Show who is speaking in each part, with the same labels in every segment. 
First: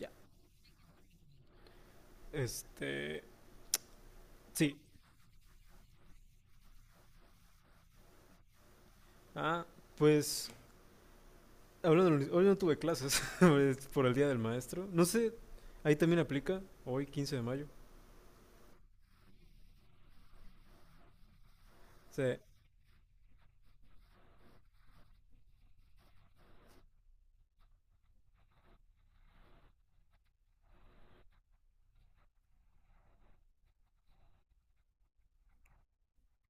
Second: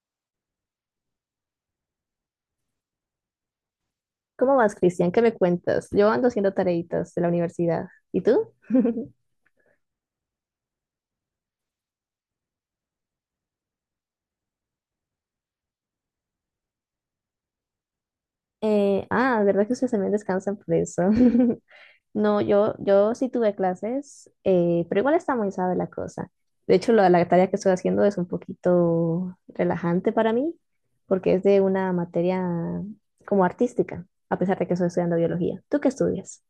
Speaker 1: Ya. Este.
Speaker 2: ¿Cómo vas,
Speaker 1: Sí.
Speaker 2: Cristian? ¿Qué me cuentas? Yo ando haciendo tareitas de la universidad. ¿Y tú?
Speaker 1: Ah, pues. Hablando, hoy no tuve clases es por el día del maestro. No sé, ahí también aplica, hoy 15 de mayo.
Speaker 2: ¿Verdad que ustedes también descansan por eso?
Speaker 1: O sea,
Speaker 2: No, yo sí tuve clases, pero igual está muy sabe la cosa. De hecho, la tarea que estoy haciendo es un poquito relajante para mí, porque es de una materia como artística, a pesar de que estoy estudiando biología. ¿Tú qué estudias?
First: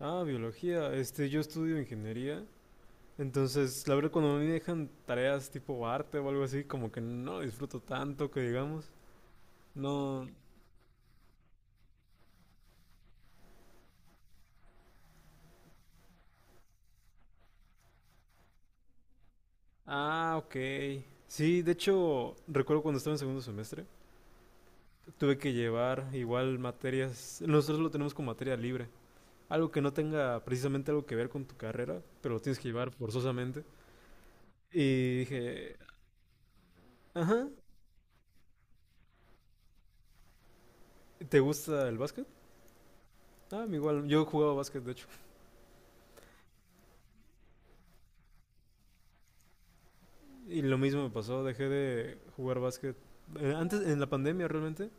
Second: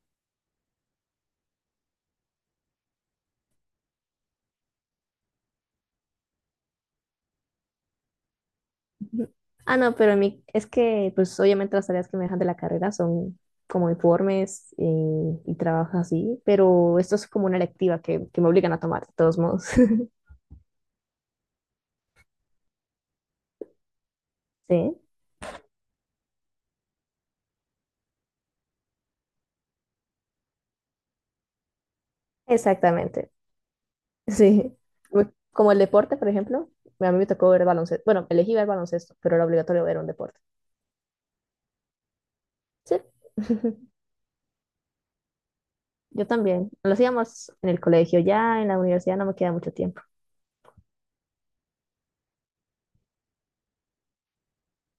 Speaker 1: ah, biología. Yo estudio ingeniería. Entonces, la verdad, cuando a mí me dejan tareas tipo arte o algo así, como que no disfruto tanto que digamos.
Speaker 2: Ujú. Ah, no, pero
Speaker 1: No.
Speaker 2: es que, pues obviamente las tareas que me dejan de la carrera son como informes y, trabajos así, pero esto es como una electiva que me obligan a tomar, de todos modos.
Speaker 1: Ah, ok. Sí, de hecho, recuerdo cuando estaba en segundo semestre,
Speaker 2: Sí,
Speaker 1: tuve que llevar igual materias. Nosotros lo tenemos con materia libre. Algo que no tenga precisamente algo que ver con tu carrera, pero lo tienes que llevar
Speaker 2: exactamente.
Speaker 1: forzosamente.
Speaker 2: Sí.
Speaker 1: Y
Speaker 2: Como
Speaker 1: dije,
Speaker 2: el deporte, por ejemplo, a mí me
Speaker 1: ajá,
Speaker 2: tocó ver baloncesto. Bueno, elegí ver baloncesto, pero era obligatorio ver un deporte.
Speaker 1: ¿te gusta el básquet?
Speaker 2: Sí.
Speaker 1: Ah, igual, yo jugaba básquet, de hecho.
Speaker 2: Yo también. Lo hacíamos en el colegio, ya en la universidad no me queda mucho tiempo.
Speaker 1: Y lo mismo me pasó, dejé de jugar básquet antes, en la pandemia realmente,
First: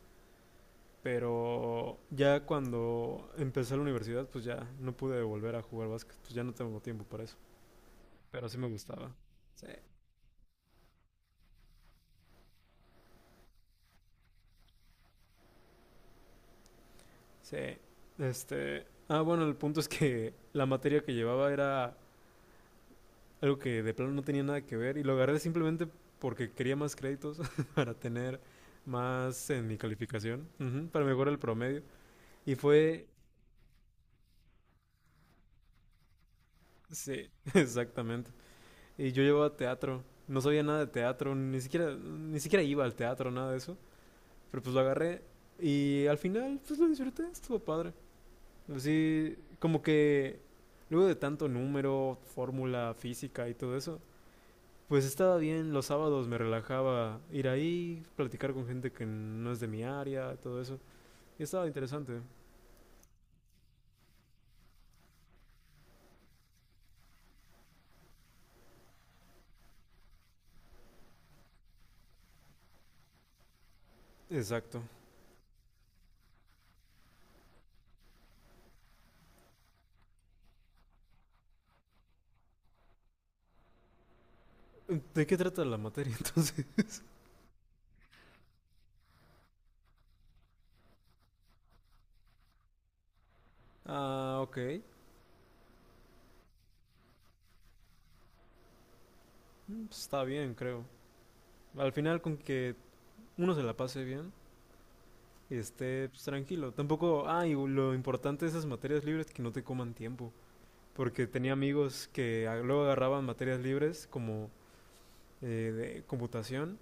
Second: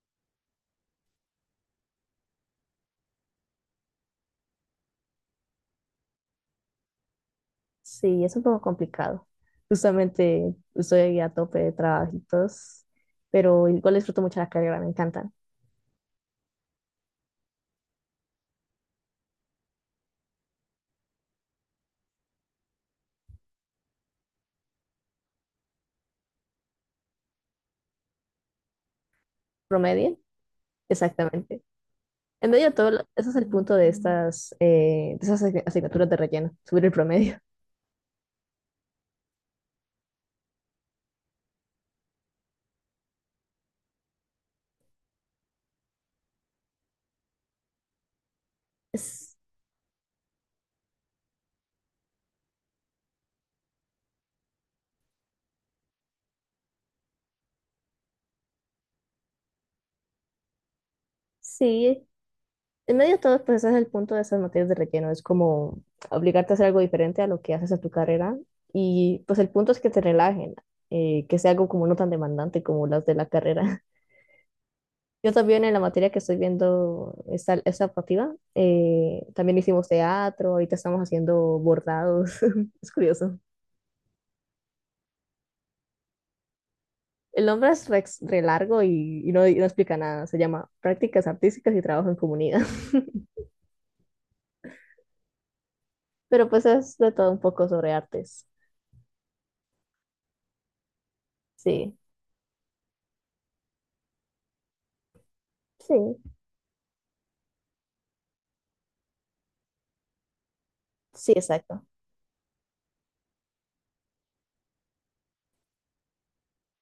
Speaker 1: pero ya cuando empecé la universidad, pues ya no pude volver a jugar básquet, pues ya no tengo tiempo para eso.
Speaker 2: Sí, es un
Speaker 1: Pero sí
Speaker 2: poco
Speaker 1: me gustaba.
Speaker 2: complicado.
Speaker 1: Sí,
Speaker 2: Justamente estoy a tope de trabajitos, pero igual disfruto mucho la carrera, me encantan.
Speaker 1: sí. Bueno, el punto es que la materia que llevaba era algo que de plano no tenía nada que ver y lo agarré simplemente porque quería más créditos para tener más en mi
Speaker 2: ¿Promedio?
Speaker 1: calificación, ujú, para mejorar el
Speaker 2: Exactamente.
Speaker 1: promedio.
Speaker 2: En
Speaker 1: Y
Speaker 2: medio de todo,
Speaker 1: fue,
Speaker 2: ese es el punto de estas, de esas asignaturas de relleno, subir el
Speaker 1: sí,
Speaker 2: promedio.
Speaker 1: exactamente. Y yo llevaba teatro, no sabía nada de teatro, ni siquiera, ni siquiera iba al teatro, nada de eso. Pero pues lo agarré y al final pues lo disfruté, estuvo padre. Así
Speaker 2: Es-
Speaker 1: como que luego de tanto número, fórmula, física y todo eso, pues estaba bien, los sábados me relajaba ir ahí, platicar con gente que no es de mi área, todo eso. Y estaba
Speaker 2: sí,
Speaker 1: interesante.
Speaker 2: en medio de todo, pues ese es el punto de esas materias de relleno, es como obligarte a hacer algo diferente a lo que haces en tu carrera y pues el punto es que te relajen, que sea algo como no tan demandante como las de la carrera.
Speaker 1: Exacto.
Speaker 2: Yo también en la materia que estoy viendo esta optativa, también hicimos teatro, ahorita estamos haciendo bordados, es curioso.
Speaker 1: ¿De qué trata la materia entonces?
Speaker 2: El nombre es re largo y no explica nada, se llama Prácticas Artísticas y Trabajo en Comunidad,
Speaker 1: Ah, ok.
Speaker 2: pero pues es de todo un poco sobre artes,
Speaker 1: Mm, pues, está bien, creo. Al
Speaker 2: sí,
Speaker 1: final con que uno se la pase bien y
Speaker 2: sí,
Speaker 1: esté pues, tranquilo. Tampoco, ah, y lo importante de esas materias libres es que no te coman tiempo. Porque
Speaker 2: sí,
Speaker 1: tenía
Speaker 2: exacto.
Speaker 1: amigos que luego agarraban materias libres como de computación,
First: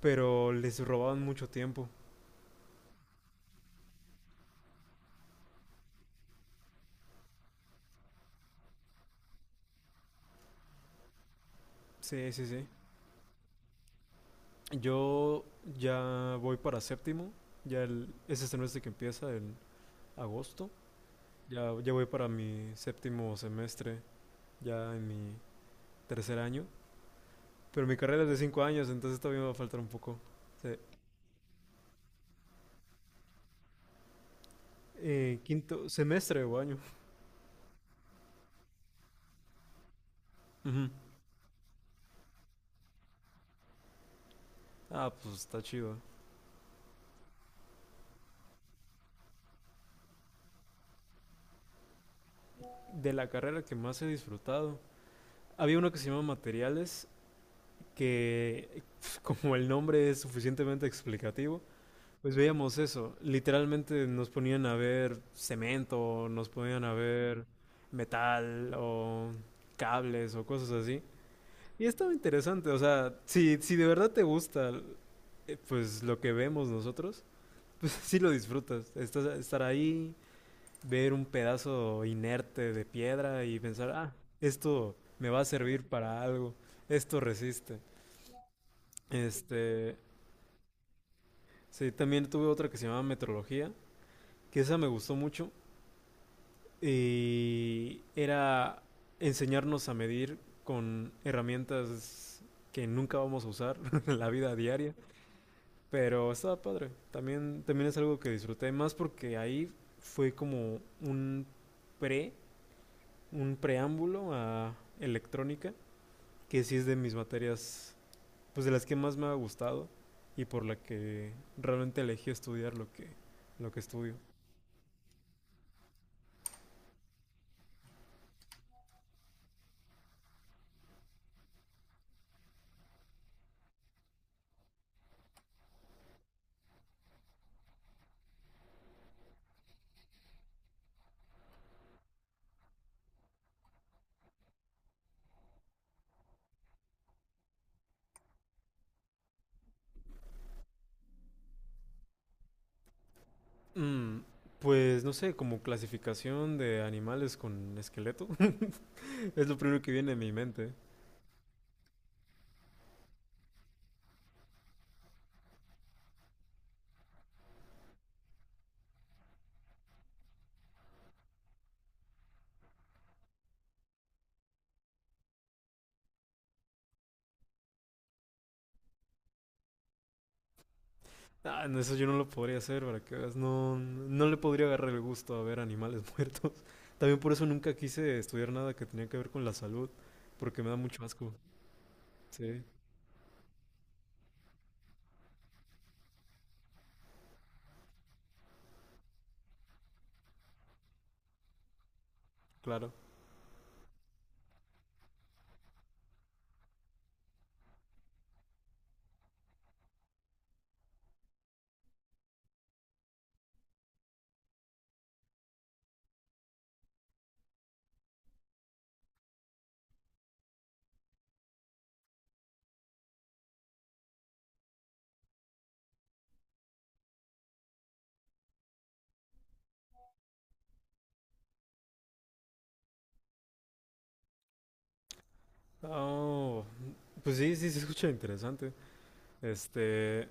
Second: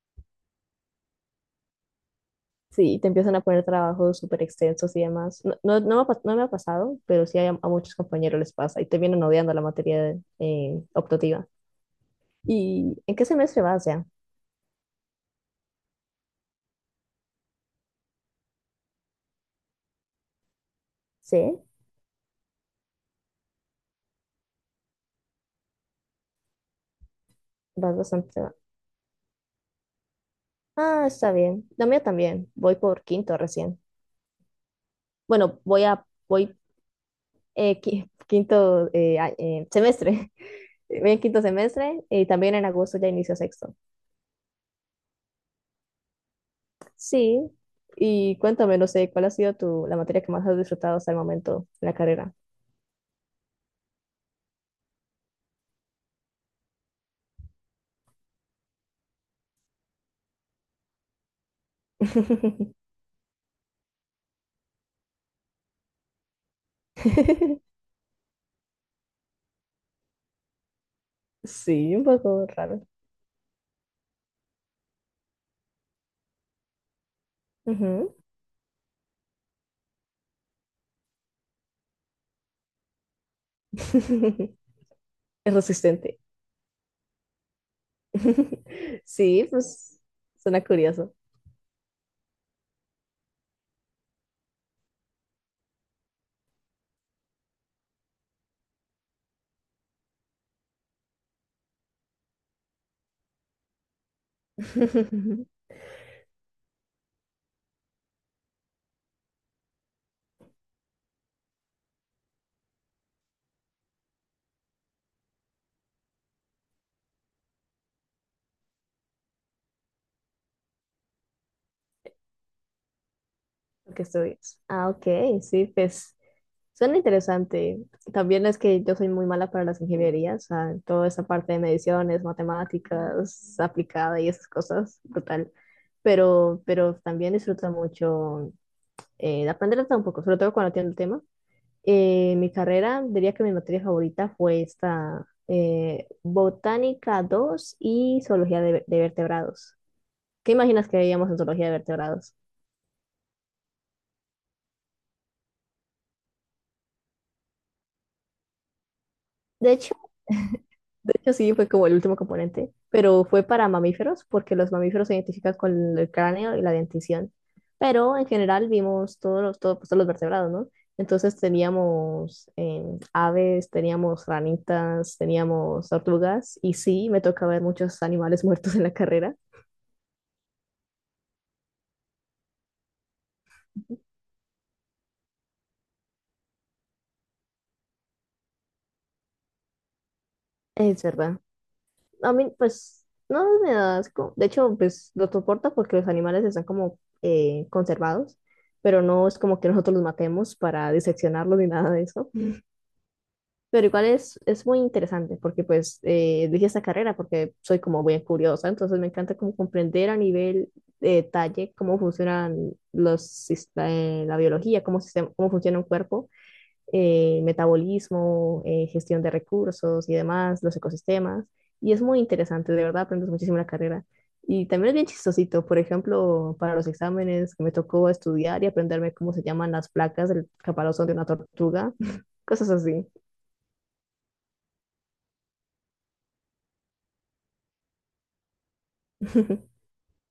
Speaker 1: pero les robaban mucho tiempo.
Speaker 2: Sí, y te empiezan a poner trabajos súper extensos y demás. No me ha pasado, pero sí a muchos compañeros les pasa y te vienen odiando la materia optativa.
Speaker 1: Sí, sí, sí.
Speaker 2: ¿Y en qué semestre vas ya?
Speaker 1: Yo ya voy para séptimo, ya el, es este semestre que empieza en agosto,
Speaker 2: Sí,
Speaker 1: ya, ya voy para mi séptimo semestre, ya en mi tercer año, pero mi
Speaker 2: vas
Speaker 1: carrera es de
Speaker 2: bastante.
Speaker 1: 5 años, entonces todavía me va a faltar un poco. Se-
Speaker 2: Ah, está bien. La mía también. Voy por quinto recién. Bueno,
Speaker 1: quinto semestre
Speaker 2: voy
Speaker 1: o año.
Speaker 2: quinto semestre.
Speaker 1: Ujú.
Speaker 2: Voy en quinto semestre y también en agosto ya inicio sexto.
Speaker 1: Ah, pues está chido.
Speaker 2: Sí. Y cuéntame, no sé, ¿cuál ha sido la materia que más has disfrutado hasta el momento en la carrera?
Speaker 1: De la carrera que más he disfrutado, había uno que se llama materiales, que como el nombre es suficientemente explicativo, pues veíamos eso. Literalmente nos ponían a ver cemento, nos ponían a ver metal o cables o cosas así. Y
Speaker 2: Sí, un
Speaker 1: estaba
Speaker 2: poco
Speaker 1: interesante, o
Speaker 2: raro.
Speaker 1: sea, si de verdad te gusta, pues lo que vemos nosotros, pues
Speaker 2: Ujú.
Speaker 1: sí lo disfrutas. Estar ahí, ver un pedazo inerte de piedra y pensar, ah, esto me va a
Speaker 2: Es
Speaker 1: servir
Speaker 2: resistente.
Speaker 1: para algo, esto resiste.
Speaker 2: Sí,
Speaker 1: Este,
Speaker 2: pues suena curioso.
Speaker 1: sí, también tuve otra que se llamaba metrología, que esa me gustó mucho y era enseñarnos a medir con herramientas que nunca vamos a usar en la vida diaria,
Speaker 2: Lo
Speaker 1: pero estaba padre. También es algo que disfruté más porque ahí fue como un pre, un preámbulo a electrónica, que sí es de mis materias, pues de las que más me ha gustado y por la que realmente elegí estudiar lo que
Speaker 2: que
Speaker 1: estudio.
Speaker 2: estudias. Ah, ok, sí, pues suena interesante. También es que yo soy muy mala para las ingenierías, o sea, toda esa parte de mediciones, matemáticas aplicada y esas cosas, brutal. Pero también disfruto mucho de aprender de todo un poco, sobre todo cuando tiene el tema. Mi carrera, diría que mi materia favorita fue esta Botánica dos y Zoología de Vertebrados. ¿Qué imaginas que veíamos en Zoología de Vertebrados?
Speaker 1: Mm, pues no sé, como clasificación de animales con esqueleto. Es lo
Speaker 2: De
Speaker 1: primero que
Speaker 2: hecho,
Speaker 1: viene a mi mente.
Speaker 2: de hecho, sí fue como el último componente, pero fue para mamíferos porque los mamíferos se identifican con el cráneo y la dentición. Pero en general vimos pues, todos los vertebrados, ¿no? Entonces teníamos aves, teníamos ranitas, teníamos tortugas y sí, me toca ver muchos animales muertos en la carrera.
Speaker 1: Ah, no, eso yo no lo podría hacer, para que veas. No, no le podría agarrar el gusto a ver animales muertos. También por eso nunca quise estudiar nada que tenía que ver con la salud, porque me da
Speaker 2: Es
Speaker 1: mucho asco.
Speaker 2: verdad. A mí,
Speaker 1: Sí,
Speaker 2: pues, no me da asco. De hecho, pues lo soporta porque los animales están como conservados, pero no es como que nosotros los matemos para diseccionarlos ni nada de eso.
Speaker 1: claro.
Speaker 2: Pero igual es muy interesante porque, pues, elegí esta carrera porque soy como muy curiosa, entonces me encanta como comprender a nivel de detalle cómo funcionan la biología, cómo funciona un cuerpo metabolismo, gestión de recursos y demás, los ecosistemas. Y es muy interesante, de verdad, aprendes muchísimo la carrera. Y también es bien chistosito, por ejemplo, para los exámenes que me tocó estudiar y aprenderme cómo se llaman las placas del caparazón de una tortuga, cosas así.
Speaker 1: Oh, pues sí, sí, se escucha interesante. Este,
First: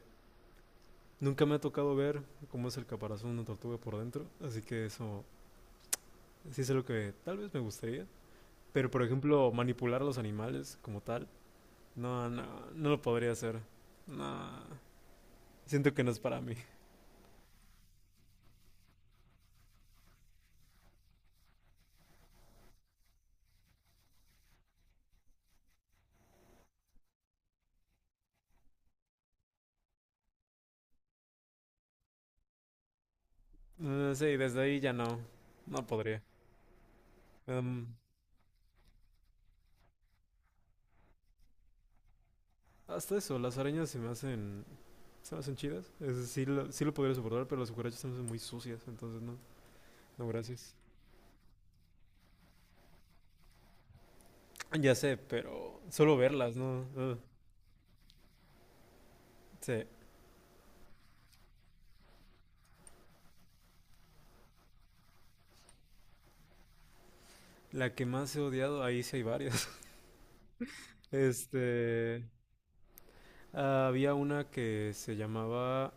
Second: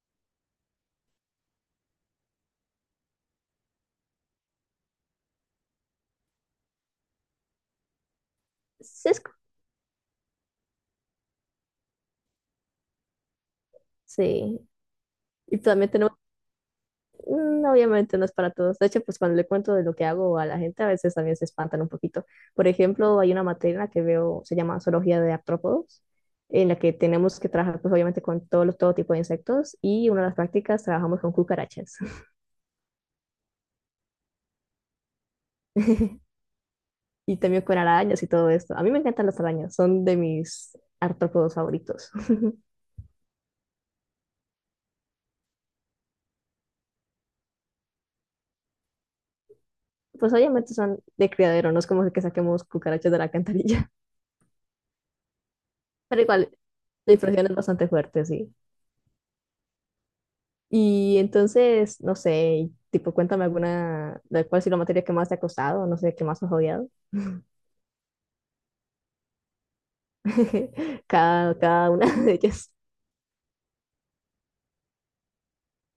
Speaker 1: nunca me ha tocado ver cómo es el caparazón de una tortuga por dentro, así que eso sí es lo que tal vez me gustaría. Pero, por
Speaker 2: Sesco,
Speaker 1: ejemplo, manipular a los animales como tal, no, no, no lo podría hacer.
Speaker 2: sí.
Speaker 1: No,
Speaker 2: Y también
Speaker 1: siento que no
Speaker 2: tenemos
Speaker 1: es para mí.
Speaker 2: mm, obviamente no es para todos. De hecho, pues cuando le cuento de lo que hago a la gente, a veces también se espantan un poquito. Por ejemplo, hay una materia en la que veo, se llama Zoología de Artrópodos, en la que tenemos que trabajar, pues obviamente, con todo tipo de insectos y una de las prácticas trabajamos con cucarachas
Speaker 1: Sí, desde ahí ya no, no podría.
Speaker 2: y también con
Speaker 1: Em,
Speaker 2: arañas y todo esto. A mí me encantan las arañas, son de mis artrópodos favoritos.
Speaker 1: hasta eso, las arañas se me hacen chidas. Es, decir, sí lo podría soportar, pero las cucarachas se me hacen muy sucias, entonces no, no,
Speaker 2: Pues obviamente
Speaker 1: gracias.
Speaker 2: son de criadero, no es como que saquemos cucarachas de la alcantarilla,
Speaker 1: Ya sé, pero solo
Speaker 2: pero igual,
Speaker 1: verlas, ¿no?
Speaker 2: la
Speaker 1: Ugh.
Speaker 2: impresión es bastante fuerte, sí.
Speaker 1: Sí,
Speaker 2: Y entonces, no sé, tipo, cuéntame alguna, de cuál ha sido la materia que más te ha costado, no sé, que más has odiado.
Speaker 1: la que más he odiado, ahí sí hay varias.
Speaker 2: Cada una
Speaker 1: Este,
Speaker 2: de ellas
Speaker 1: había una que se llamaba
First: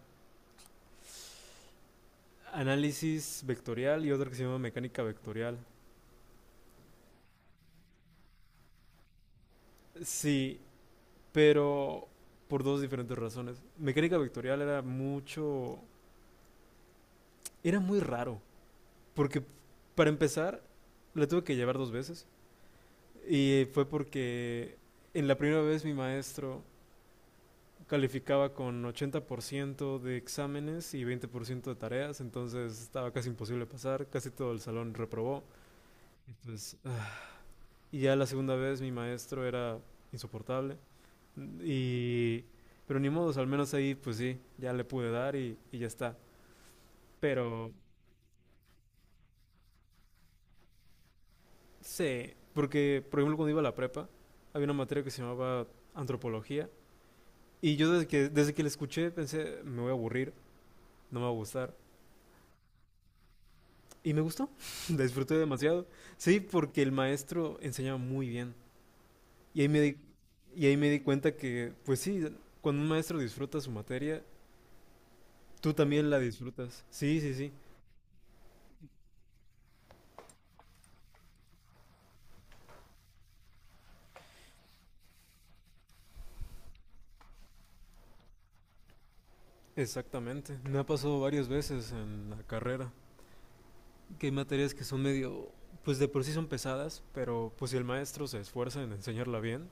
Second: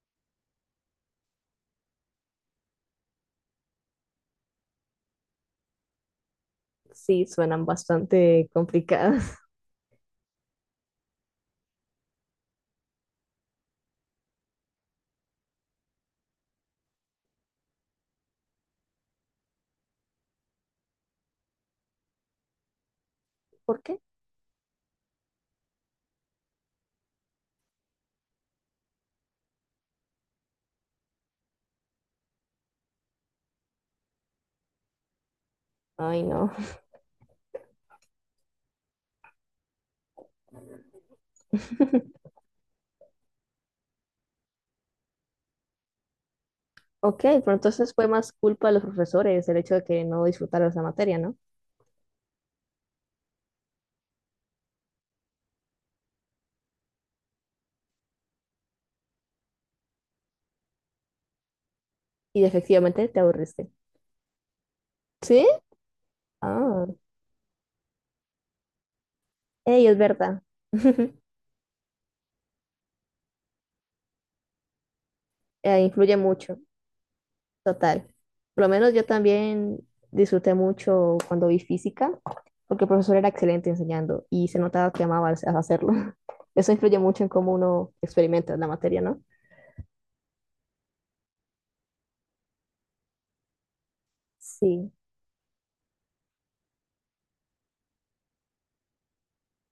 Speaker 1: análisis vectorial y otra que se llama mecánica vectorial.
Speaker 2: sí suenan bastante complicadas.
Speaker 1: Sí, pero por dos diferentes razones. Mecánica vectorial era mucho... Era muy raro, porque para empezar, la tuve que llevar dos veces. Y
Speaker 2: ¿Por
Speaker 1: fue
Speaker 2: qué?
Speaker 1: porque en la primera vez mi maestro calificaba con 80% de exámenes y 20% de tareas, entonces estaba casi imposible pasar, casi todo el salón reprobó.
Speaker 2: Ay, no.
Speaker 1: Entonces, ah. Y ya la segunda vez mi maestro era insoportable. Y, pero ni modos, al menos ahí pues sí, ya le pude dar y ya está.
Speaker 2: Ok, pero
Speaker 1: Pero
Speaker 2: entonces fue más culpa de los profesores el hecho de que no disfrutaras la materia, ¿no?
Speaker 1: sí, porque por ejemplo cuando iba a la prepa, había una materia que se llamaba antropología. Y yo desde que la escuché pensé, me voy a aburrir, no me va a gustar.
Speaker 2: Y efectivamente te aburriste.
Speaker 1: Y me gustó, la disfruté
Speaker 2: ¿Sí?
Speaker 1: demasiado. Sí, porque
Speaker 2: Ah,
Speaker 1: el maestro enseñaba muy bien. Y ahí me
Speaker 2: ey,
Speaker 1: di,
Speaker 2: es verdad.
Speaker 1: y ahí me di cuenta que, pues sí, cuando un maestro disfruta su materia, tú también
Speaker 2: Influye
Speaker 1: la
Speaker 2: mucho.
Speaker 1: disfrutas. Sí, sí, sí.
Speaker 2: Total. Por lo menos yo también disfruté mucho cuando vi física, porque el profesor era excelente enseñando y se notaba que amaba hacerlo. Eso influye mucho en cómo uno experimenta la materia, ¿no?
Speaker 1: Exactamente, me ha pasado varias veces en la carrera, que hay materias que
Speaker 2: Sí,
Speaker 1: son medio, pues de por sí son pesadas, pero pues si el maestro se esfuerza en enseñarla bien,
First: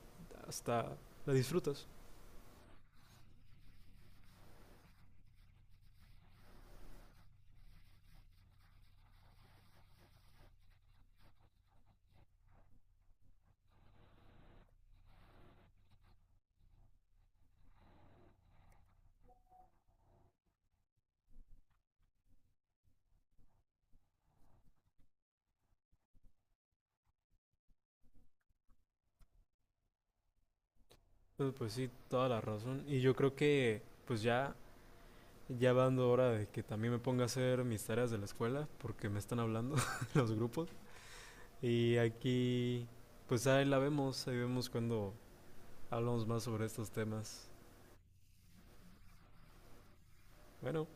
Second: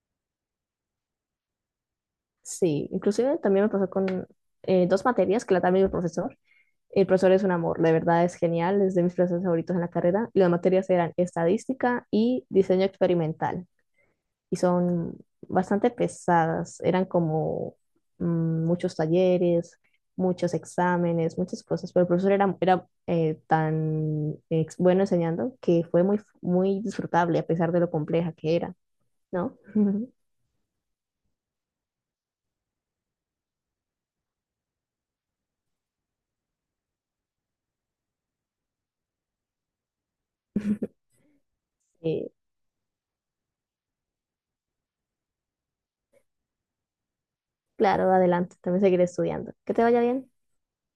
Speaker 1: hasta la disfrutas.
Speaker 2: sí. Inclusive también me pasó con dos materias que la también el profesor. El profesor es un amor, de verdad es genial, es de mis profesores favoritos en la carrera. Y las materias eran estadística y diseño experimental. Y son bastante pesadas. Eran como mm, muchos talleres, muchos exámenes, muchas cosas, pero el profesor era bueno enseñando que fue muy disfrutable a pesar de lo compleja que era, ¿no?
Speaker 1: Pues, pues sí, toda la razón. Y yo creo que pues ya, ya va dando hora de que también me ponga a hacer mis tareas de la escuela, porque me están hablando los grupos. Y
Speaker 2: Eh,
Speaker 1: aquí, pues ahí la vemos, ahí vemos cuando hablamos más sobre estos temas.
Speaker 2: claro, adelante, también seguiré estudiando. Que te vaya bien.
Speaker 1: Bueno,